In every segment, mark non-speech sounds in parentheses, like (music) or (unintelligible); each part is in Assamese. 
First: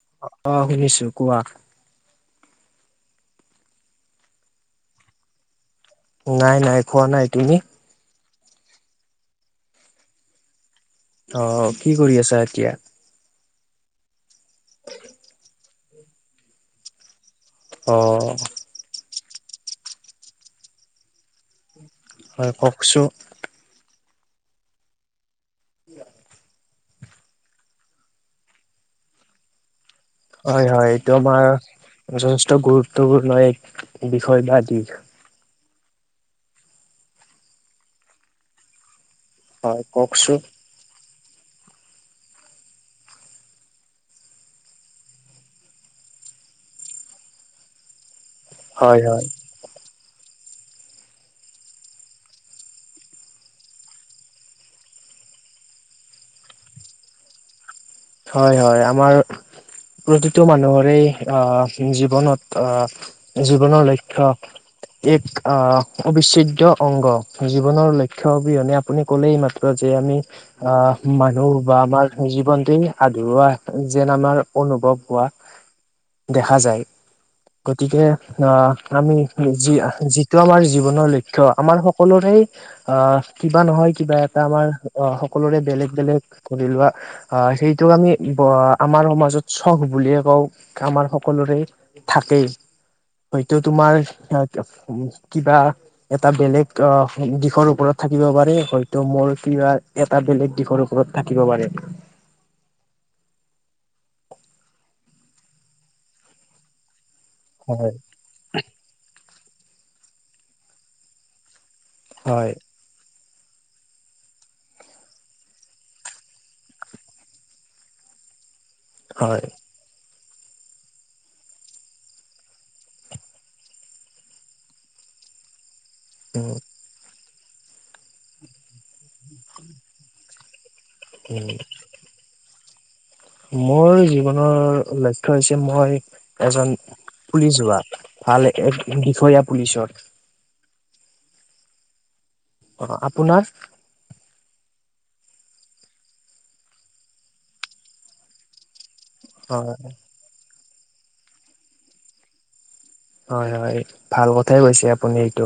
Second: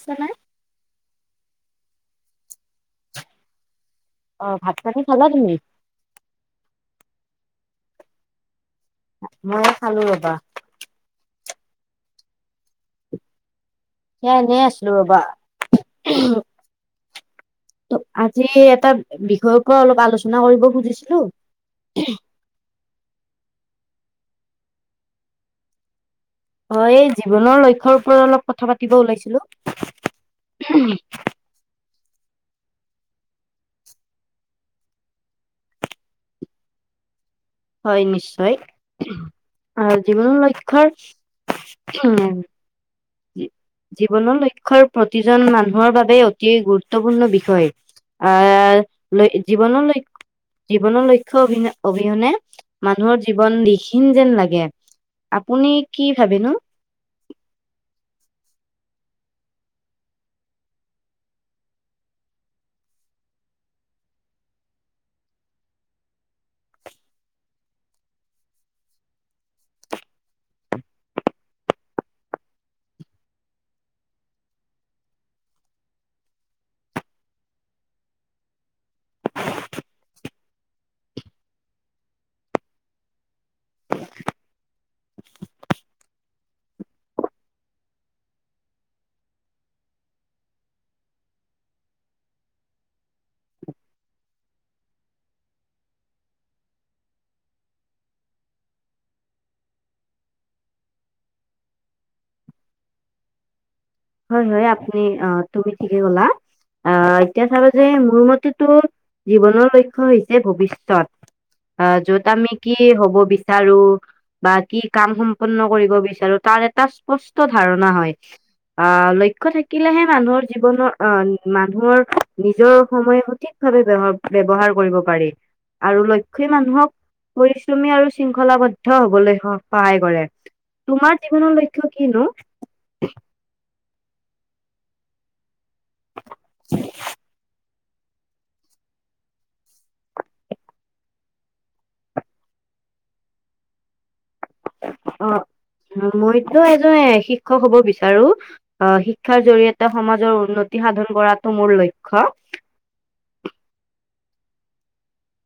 (unintelligible) অ ', শুনিছো কোৱা অ', ভাত পানী খালা তুমি নাই, নাই, খোৱা নাই তুমি? মইে খালো ৰবা অ', কি কৰি আছা এতিয়া? সেয়া এনেই আছিলো ৰবা, অ ত আজি এটা বিষয়ৰ পৰা অলপ আলোচনা কৰিব খুজিছিলো হয়, কওকচো হয়, এই জীৱনৰ লক্ষ্য ৰ ওপৰত অলপ কথা পাতিব ওলাইছিলো হয়, হয়, এইটো আমাৰ যথেষ্ট গুৰুত্বপূৰ্ণ এক বিষয় বা দিশ হয়, নিশ্চয় হয় আৰু কওকচোন জীৱনৰ লক্ষ্যৰ উম জীৱনৰ লক্ষ্য়ৰ প্ৰতিজন মানুহৰ বাবে অতি গুৰুত্বপূৰ্ণ বিষয় আহ হয় হয় লৈ জীৱনলৈৈ জীৱনৰ লক্ষ্যৰ অ', অবিহনে মানুহৰ জীৱন দ্ষীণ যেন লাগে আপুনি কি ভাবেনো? হয়, হয়, আমাৰ প্ৰতিটো মানুহৰে আহ জীৱনত আহ জীৱনৰ লক্ষ্যক এক আহ অবিচ্ছেদ্য় অংগ, জীৱনৰ লক্ষ্য অবিহনে আপুনি কলেই মাত্ৰ যে আমি অ', মানুহ বা আমাৰ জীৱনটই আধৰুৱা যেন আমাৰ অনুভৱ হোৱা দেখা যায় গতিকে আহ, আমি যি যিটো আমাৰ জীৱনৰ লক্ষ্য আমাৰ সকলোৰে। অ, কিবা নহয় কিবা এটা আমাৰ অ, সকলোৰে বেলেগ বেলেগ কৰিৰি লোৱা। আহ সেইটোক আমি আমাৰ সমাজত চখ বুলিয়ে কওঁ আমাৰ সকলোৰে। থাকেই হয়তো তোমাৰ কিবা। এটা বেলেগ আহ দিশৰ ওপৰত থাকিব পাৰে হয়তো মোৰ কিবা। এটা বেলেগ দিশৰ ওপৰত থাকিব পাৰে। হয় হয় আপুনি অ, তুমি ঠিকে ক'লা। আহ এতিয়া চাব যে হয় মোৰ মতেতো জীৱনৰ লক্ষ্য় হৈছে ভৱিষ্যত। অ, যত হয় আমি কি হ'ব বিচাৰো। বা কি কাম সম্পূৰ্ন কৰিব বিচাৰো তাৰ এটা স্পষ্ট ধাৰণা হয়। অ, হয় লক্ষ্য থাকি থাকিলেহে মানুহৰ জীৱনৰ আহ মানুহৰ নিজৰ সময় সঠিকভাৱে ব্যৱহাৰ। ব্যৱহাৰ কৰিব পাৰি আৰু লক্ষ্য। সেই উম মানুহক পৰিশ্ৰমী আৰু শৃংখলাবদ্ধ হ'বলৈ সহায় কৰে। তোমাৰ উম জীৱনৰ লক্ষ্য কিনো? মোৰ জীৱনৰ লক্ষ্য হৈছে মই এজন পুলিচ হোৱা। ভাল এক বিষয়া পুলিচৰ। অ, আপোনাৰ? অ, মইতো এজন শিক্ষক হ'ব বিচাৰো। অ, শিক্ষাৰ অ জৰিয়তে সমাজৰ উন্নতি সাধন কৰাটো মোৰ লক্ষ্য। হয় হয়, ভাল কথাই কৈছে আপুনি এইটো।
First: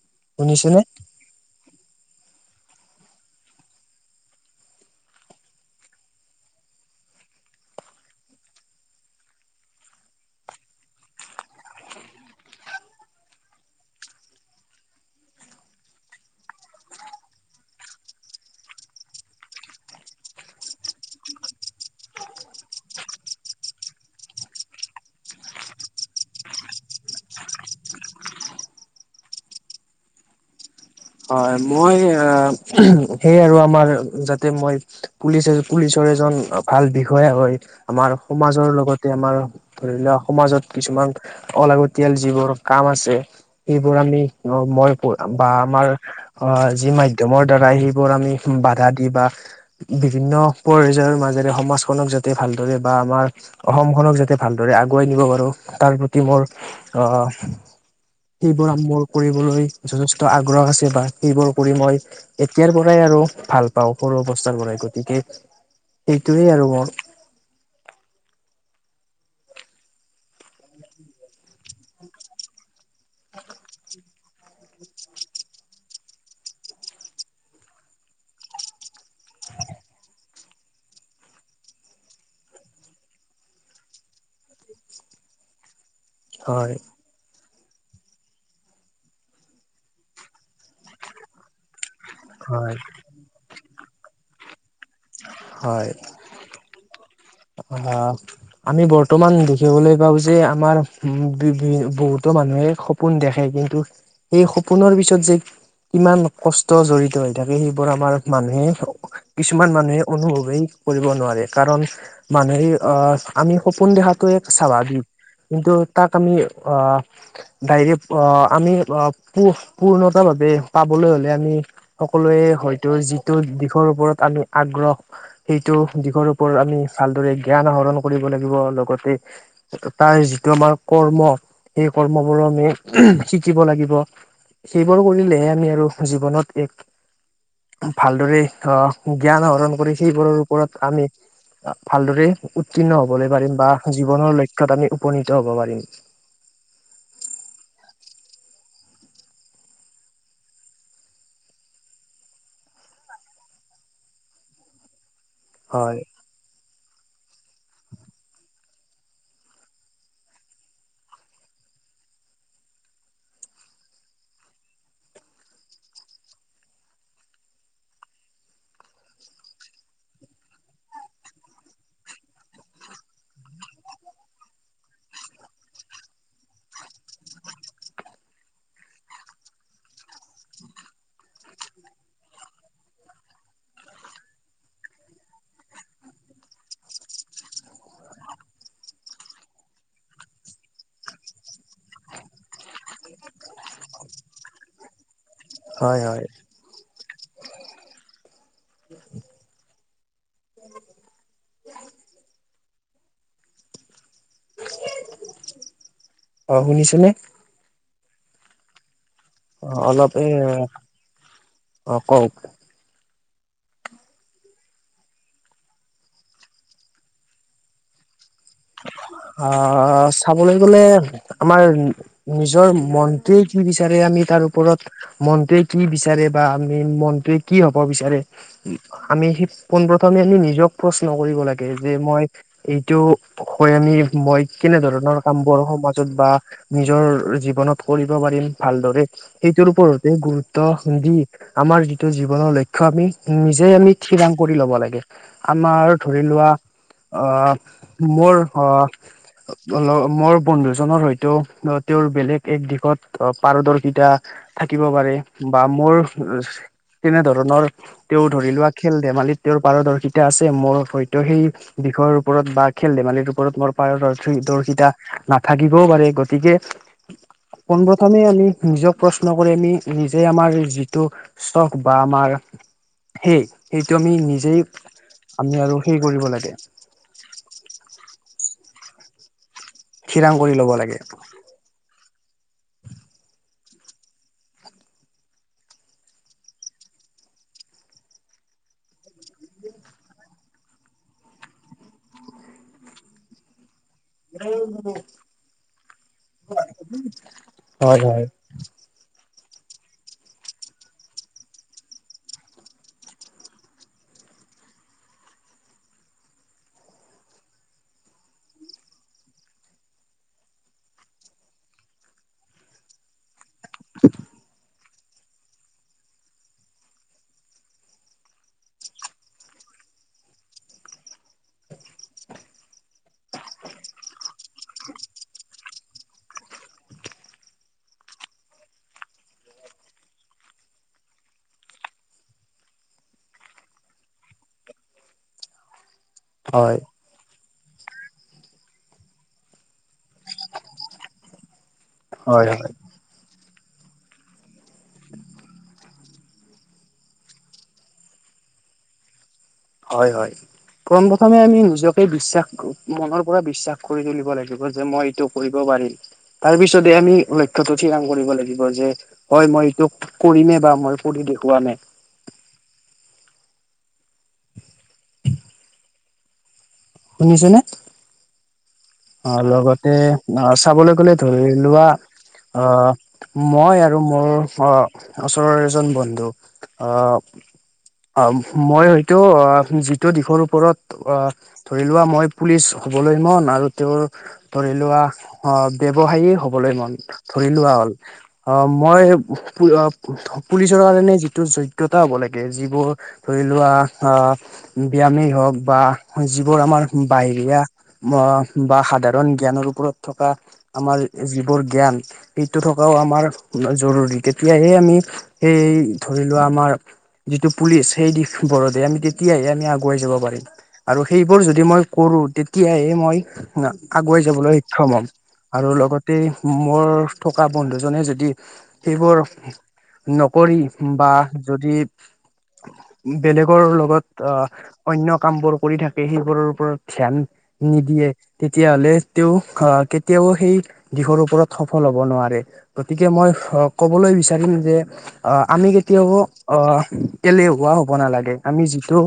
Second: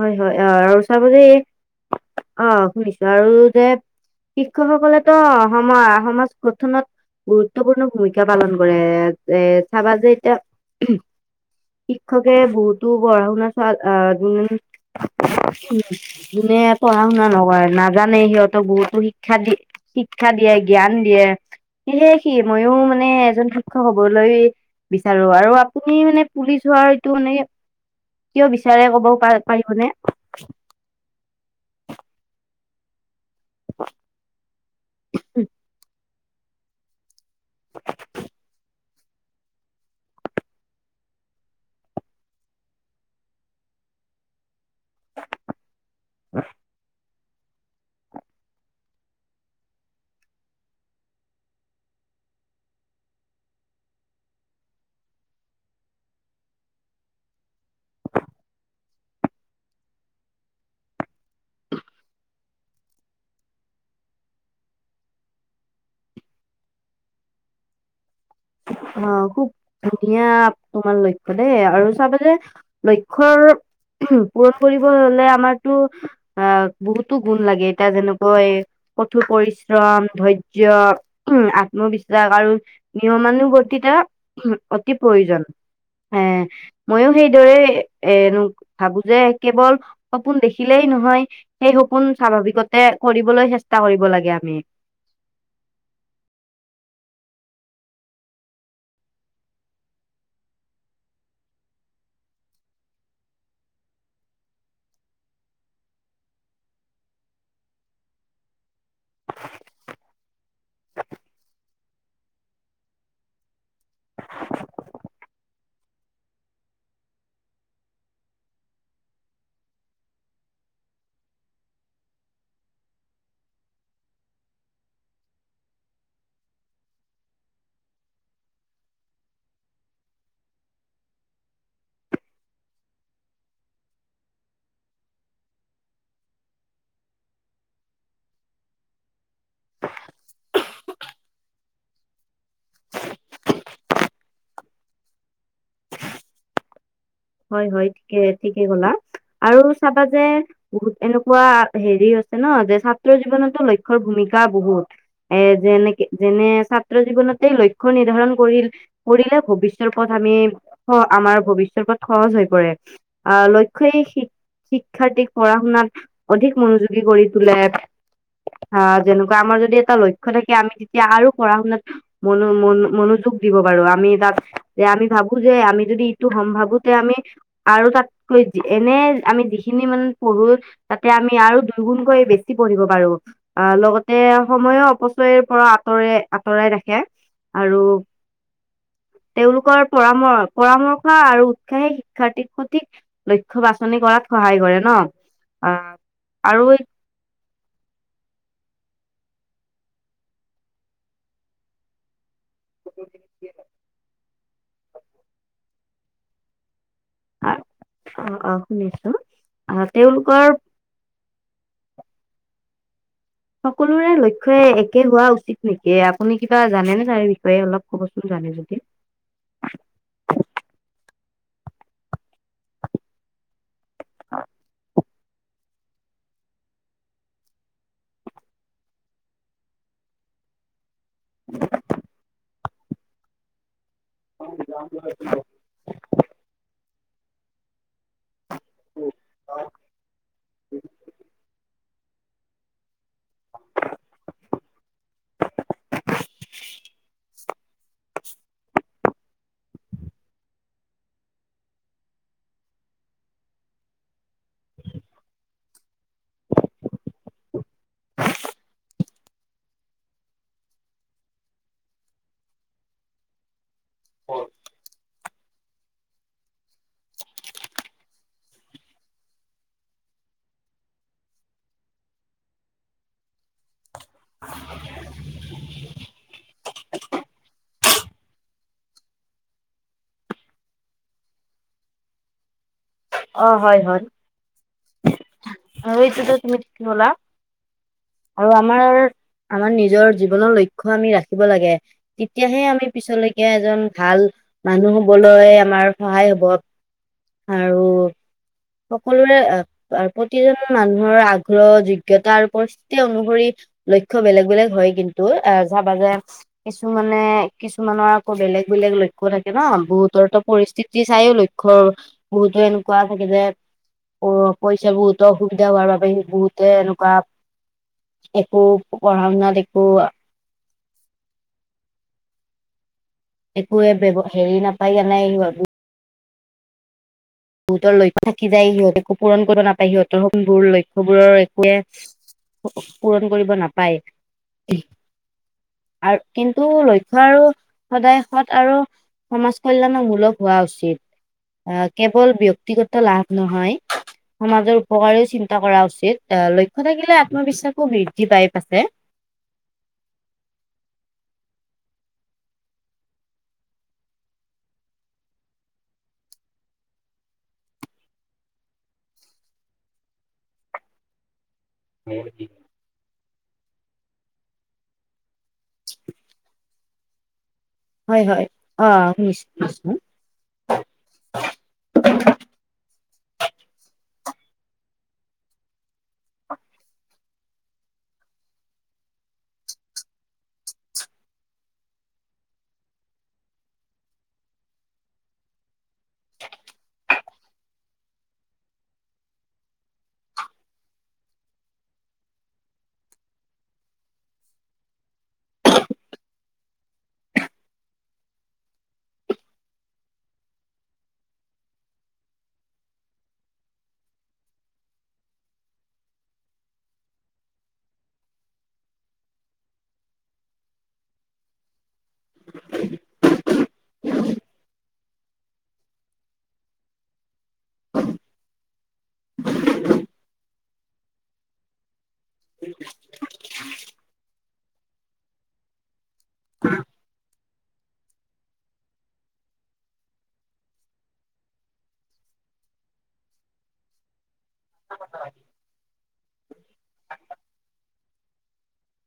হয় হয় অ, আৰু শুনিছেনে চাব যে এই অ শুনিছো আৰু যে। শিক্ষকসকলে তো সম, সমাজ গঠনত। গুৰুত্বপূৰ্ণ ভূমিকা পালন কৰে এ, চাবা যে এতিয়া। শিক্ষকে বহুতো পঢ়া শুনা চাল আ উম, যোনে পঢ়া শুনা নকৰে নাজানে সিহঁতক বহুতো শিক্ষা দিয়ে। শিক্ষা দিয়ে জ্ঞান দিয়ে সেয়ে স ময়ো মানে এজন শিক্ষক হ'বলৈ। বিচাৰো আৰু আপুনি মানে পুলিচ হোৱাৰ এইটো মানে কিয় বিচাৰে ক'ব পাৰে। পাৰিবনে? হয়, মই। সেয়ে আৰু আমাৰ যাতে মই পুলিচ এ, পুলিচৰ এজন। ভাল বিষয়া হয় আমাৰ সমাজৰ লগতে আমাৰ। ধৰি লোৱা সমাজত কিছুমান অলাগতিয়াল যিবোৰ কাম আছে। সেইবোৰ আমি মই বা আমাৰ অ, যি মাধ্য়ম উাধ্মৰ দ্বাৰাই সেইবোৰ আমি বাধা দি বা। বিভিন্ন পৰ্যয়ৰ মাজেৰে সমাজখনক যাতে ভালদৰে বা আমাৰ। অসমখনক যাতে ভালদৰে আগুৱাই নিব পাৰো তাৰ প্ৰতি মোৰ আহ। সেইবোৰ মোৰ কৰিবলৈ যথেষ্ট আগ্ৰহ আছে। বা সেইবোৰ কৰি মই এতিয়াৰ পৰাই আৰু ভাল পাওঁ সৰু অৱস্থাৰ পৰাই গতিকে। এইটোৱেই আৰু মোৰ। অ, খুব ধুনীয়া তোমাৰ লক্ষ্য দেই আৰু চাব যে। লক্ষ্য পূৰণ কৰিব হ'লে আমাৰতো। অ, বহুতো গুণ লাগে এতিয়া যেনেকৈ। কঠোৰ পৰিশ্ৰম ধৈৰ্য্য, আত্মবিশ্বাস আৰু। নিয়মানুব্ততা অতি প্ৰয়োজন এ হয় মইো। সেইদৰে এ ভাবো যে কেৱল। সপোন দেখিলেই নহয় সেই সপোন হয় স্বাভাৱিকতে কৰিবলৈ চেষ্টা কৰিব লাগে আমি। হয়। অ, আমি বৰ্তমান দেখিবলৈ পাওঁ যে আমাৰ বহুতো মানুহে। সপোন দেখে কিন্তু সেই সপোনৰ পিছত যে কিমান কষ্ট জৰি়িত হৈ থাকে সেইবোৰ আমাৰ মানুহে কিছুমান মানুহে অনুভৱেই কৰিব নোৱাৰে কাৰণ মানুহে আহ আমি সপোন দেখাটো এক স্বাভাৱিক কিন্তু তাক আমি ডাইৰে অ আমি প পূৰ্ণতা ভাৱে পাবলৈ হ'লে আমি সকলোৱে হয়তো যিটো দিশৰ ওপৰত আমি আগ্ৰহ সেইটো দিশৰ ওপৰত আমি ভালদৰে জ্ঞান আহৰণ কৰিব লাগিব লগতে তাৰ যিটো আমাৰ কৰ্ম সেই কৰ্মবোৰো আমি শিকিব লাগিব সেইবোৰ কৰিলেহে আমি আৰু জীৱনত এক ভালদৰে আহ জ্ঞান আহৰণ কৰি সেইবোৰৰ ওপৰত আমি ভালদৰে উত্তীৰ্ণ হবলৈ পাৰিম বা জীৱনৰ লক্ষ্য়ত আমি উপনীত হব পাৰিম হয় হয় ঠিকে ঠিকেই হলা আৰু চাবা যে বহুত এনেকুৱা হেৰি আছে ন যে ছাত্ৰ জীৱনতো লক্ষ্য়ৰ ভূমিকা বহুত এ হয় যেনেকে যেনে ছাত্ৰ জীৱনতে লক্ষ্য় নিৰ্ধাৰণ কৰিল কৰিলে ভৱিষ্যৰ ওৰত আমি আমাৰ ভৱিষ্যয়ৰ ওপৰত সহজ হৈ পৰে অ লক্ষ্য়ই শিক শিক্ষাৰ্থীক পঢ়া শুনাত অধিক মনোযোগী কৰি তোলে অ যেনেকুৱা আমাৰ যদি এটা লক্ষ্্য থাকে আমি তেতিয়া আৰু পঢ়া শুনাত মনো মনোযোগ দিব বাৰো আমি তাত যে আমি ভাবো যে আমি যদি এইটো সম্ভাৱো তে আমি আৰু তাতকৈ এনে আমি যিখিনি মানে প়ো তাতে আমি আৰু দুইগুণকৈ বেছি পঢ়িব পাৰো আহ লগতে সময়ো অপচয়ৰ পৰা আঁতৰে আঁতৰাই ৰাখে আৰু তেওঁলোকৰ পৰাম পৰামৰ্শ আৰু শিক্ষাইে শিক্ষাৰ্থক সঠিক লক্ষ্্য বাছনি কৰাত সহায় কৰে ন অ হয় হয় আৰু উ ক অ শুনিছো নে অ অ শুনিছো অ আহ অলপ তেওঁলোকৰ অ কওক সকলোৰে লক্ষ্য় একে হোৱা উচিত নেকি আপুনি কিবা জানেনেে তাৰ বিষয়ে অলপ ক'বচোন জানে যদি অ চাবলৈ গ'লে আমাৰ নিজৰ মনটোৱে কি বিচাৰে আমি তাৰ ওপৰত মনটয়ে কি বিচাৰে বা আমি মনটোৱে কি হব বিচাৰে আমি সি পোনপ্ৰথমে আমি নিজক প্ৰশ্ন কৰিব লাগে যে মই এইটো হৈ আমি মই কেনেধৰণৰ কাম বৰ সমাজত বা নিজৰ জীৱনত কৰিব পাৰিম ভালদৰে সেইটোৰ ওপৰতে গুৰুত্ব দি আমাৰ যিটো জীৱনৰ লক্ষ্য় আমি নিজে আমি িৰাং কৰি লব লাগে আমাৰ ধৰি লোৱা আহ মোৰ অ অ মোৰ বন্ধুজনৰ হয়তো তেওঁৰ বেলেগ এক দিশত পাৰদৰ্শিতা থাকিব পাৰে বা মোৰ তেনে ধৰণৰ তেওঁ ধৰি লোৱা খেল ধেমালিত তেওঁৰ পাৰদৰ্শিতা আছে মোৰ হয়তো সেই বিষয়ৰ ওপৰত বা খেল ধেমালিৰ ওপৰত মোৰ পাৰশ দৰ্শিতা নাথাকিবও পাৰে গতিকে পোনপ্ৰথমে আমি নিজক প্ৰশ্ন কৰি আমি নিজে আমাৰ যিটো ষ্টক বা আমাৰ সেই সেইটো আমি নিজেই আমি আৰু হে কৰিব লাগে (inaudible) খিৰাং কৰি ল'ব লাগে অ হয় হয় টোত তুমি কি ব'লা আৰু আমাৰ আমাৰ নিজৰ জীৱনৰ লক্ষ্য় আমি ৰাখিব লাগে, তেতিয়াহে আমি পিছলৈকে এজন ভাল মানুহ হবলৈ আমাৰ সহায় হ'ব আৰু হয়, হয় সকলোৰে প্ৰতিজন মানুহৰ আগ্ৰহ যোগ্য়তা আৰু পৰিস্থিতি অনুসৰি লক্ষ্য় বেলেগ বেলেগ হয় কিন্তু যাবাজে কিছুমানে, কিছুমানৰ আকৌ বেলেগ বেলেগ লক্ষ্য় থাকে ন বহুতৰতো পৰিস্থিতি চায়ও লক্ষ্ বহুতো এনেকুৱা থাগে যে অ', পইচা বোৰুতো অসুবিধা হোৱাৰ বাবে সি বহুতে এনেকুৱা একো পঢ়া শুনাত একো একোৱে হেৰি নাপায় জ নাই ভাবো সিহঁতৰ লক্ষ্য কি যায় সিহঁত একো পূৰণ কৰিব নাপায় সিহঁতৰোৰ লক্ষ্য়বোৰৰ একোৱে পূৰণ কৰিব নাপায়, আৰু কিন্তু হয় লক্ষ্য শিক্ষ আৰুো সদায় সৎ আৰু সমাজ কল্যাণৰ মূলক হোৱা উচিত আহ কেৱল হয় হয় ব্যক্তিগত লাভ নহয় সমাজৰ উপকাৰেও চিন্তা কৰা উচিত, এ লক্ষ্য থাকিলে আত্মবিশ্বাসো বৃদ্ধি পাই প আছে হয়, হয়, প্ৰোন প্ৰথমে আমি নিজকে বিশ্বাস মনৰ পৰা বিশ্বাস কৰি তুলিব লাগিব যে মই এইটোক কৰিব পাৰিম, তাৰ পিছতে আমি লক্ষ্য়তো থিৰাং কৰিব লাগিব যে হয় মই এইটো কৰিমে বা মই কৰিঢ দেখুৱামে মোৰি (unintelligible) শুনিছনে? হয়, হয়, অ', শুনিছো। ন চাবলৈ গ'লে ধৰি লোৱা অ', ই আৰু মোৰ অ ওচৰৰ এজন বন্ধু আহ অ মই হয়তো আহ যিটো দিশৰ ওপৰত আহ ধৰি লোৱা মই পুলিচ হ'বলৈ মন আৰু তেওঁৰ ধৰি লোৱা অ, ব্যৱসায় হবলৈ মন ধৰি লোৱা হ'ল। অ ', মই পুলিচৰ কাৰণে যিটো যোগ্য়তা হ'ব লাগে, যিবোৰ। ধৰি লোৱা অ। ব্যয়ামেই হওক বা যিবোৰ আমাৰ বাহিৰী অ, বা সাধাৰণ জ্ঞানৰ ওপৰত থকা। আমাৰ যিবোৰ জ্ঞান, সেইটো থকাও আমাৰ জৰুৰী তেতিয়াহে আমি। সে ধৰি লোৱা আমাৰ। যিটো পুলিচ সেই দিবৰতে আমি তেতিয়াহে আমি আগুৱাই যাব পাৰিম, আৰু সেইবোৰ যদি মই, কৰো তেতিয়াহে মই আগুৱাই যাবলৈ সক্ষম হম। আৰু লগতে মোৰ থকা বন্ধুজনে যদি সেইবোৰ নকৰি বা যদি, বেলেগৰ লগত অনয় কাম বোৰ কৰি থাক। পেহীকৰৰ ওপৰত ধ্যান নিদিয়ে। তেতিয়াাহলে তেওঁ আহ কেতিয়াও সেই দিশৰ ওপৰত সফল হব নোৱাৰে। গতিকে মই কবলৈ বিচাৰিম যে আহ আমি কেতিয়াও আহ এলেহুৱা হ'ব নালাগে আমি যিটো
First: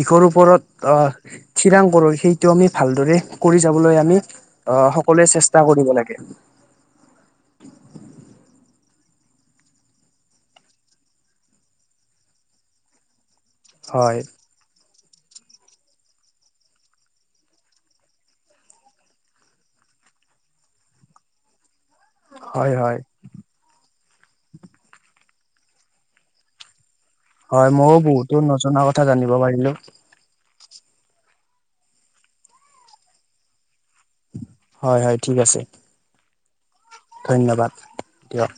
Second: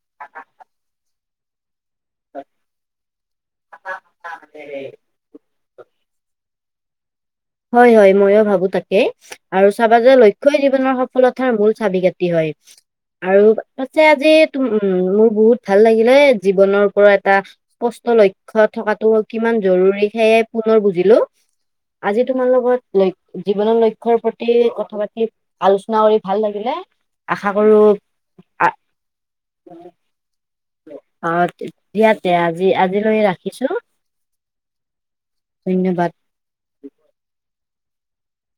দিশৰ ওপৰত আহ থিৰাং কৰোঁ সেইটো আমি ভালদৰে কৰি যাবলৈ আমি আহ সকলোৱে চেষ্টা কৰিব লাগে। হয়, হয়, ময়ো ভাবো তাকে। আৰু চাব যে লক্ষ্য়ই জীৱনৰ সফলতাৰ মূল চাবি কাটি হয় আৰু তছে হয় আজিম উ মোৰ বহুত ভাল লাগিলে জীৱনৰ ওপৰত এটা স্পষ্ট লক্ষ্য় থকাতটো কিমান জৰুৰী সেয়াই পুনৰ বুজিলো। আজি তোমাৰ হয় হয় লগত ল জীৱনৰ প্ৰতি কথা পাতি আলোচনা কৰি ভাল লাগিলে। আশা হয় কৰো ময়ও বহুতো নজনা কথা জানিব পাৰিলো। অ', দিয়াতে আজি আজি লৈ ৰাখিছো। হয় হয় ঠিক আছে ধন্যবাদ ধন্যবাদ দিয়ক।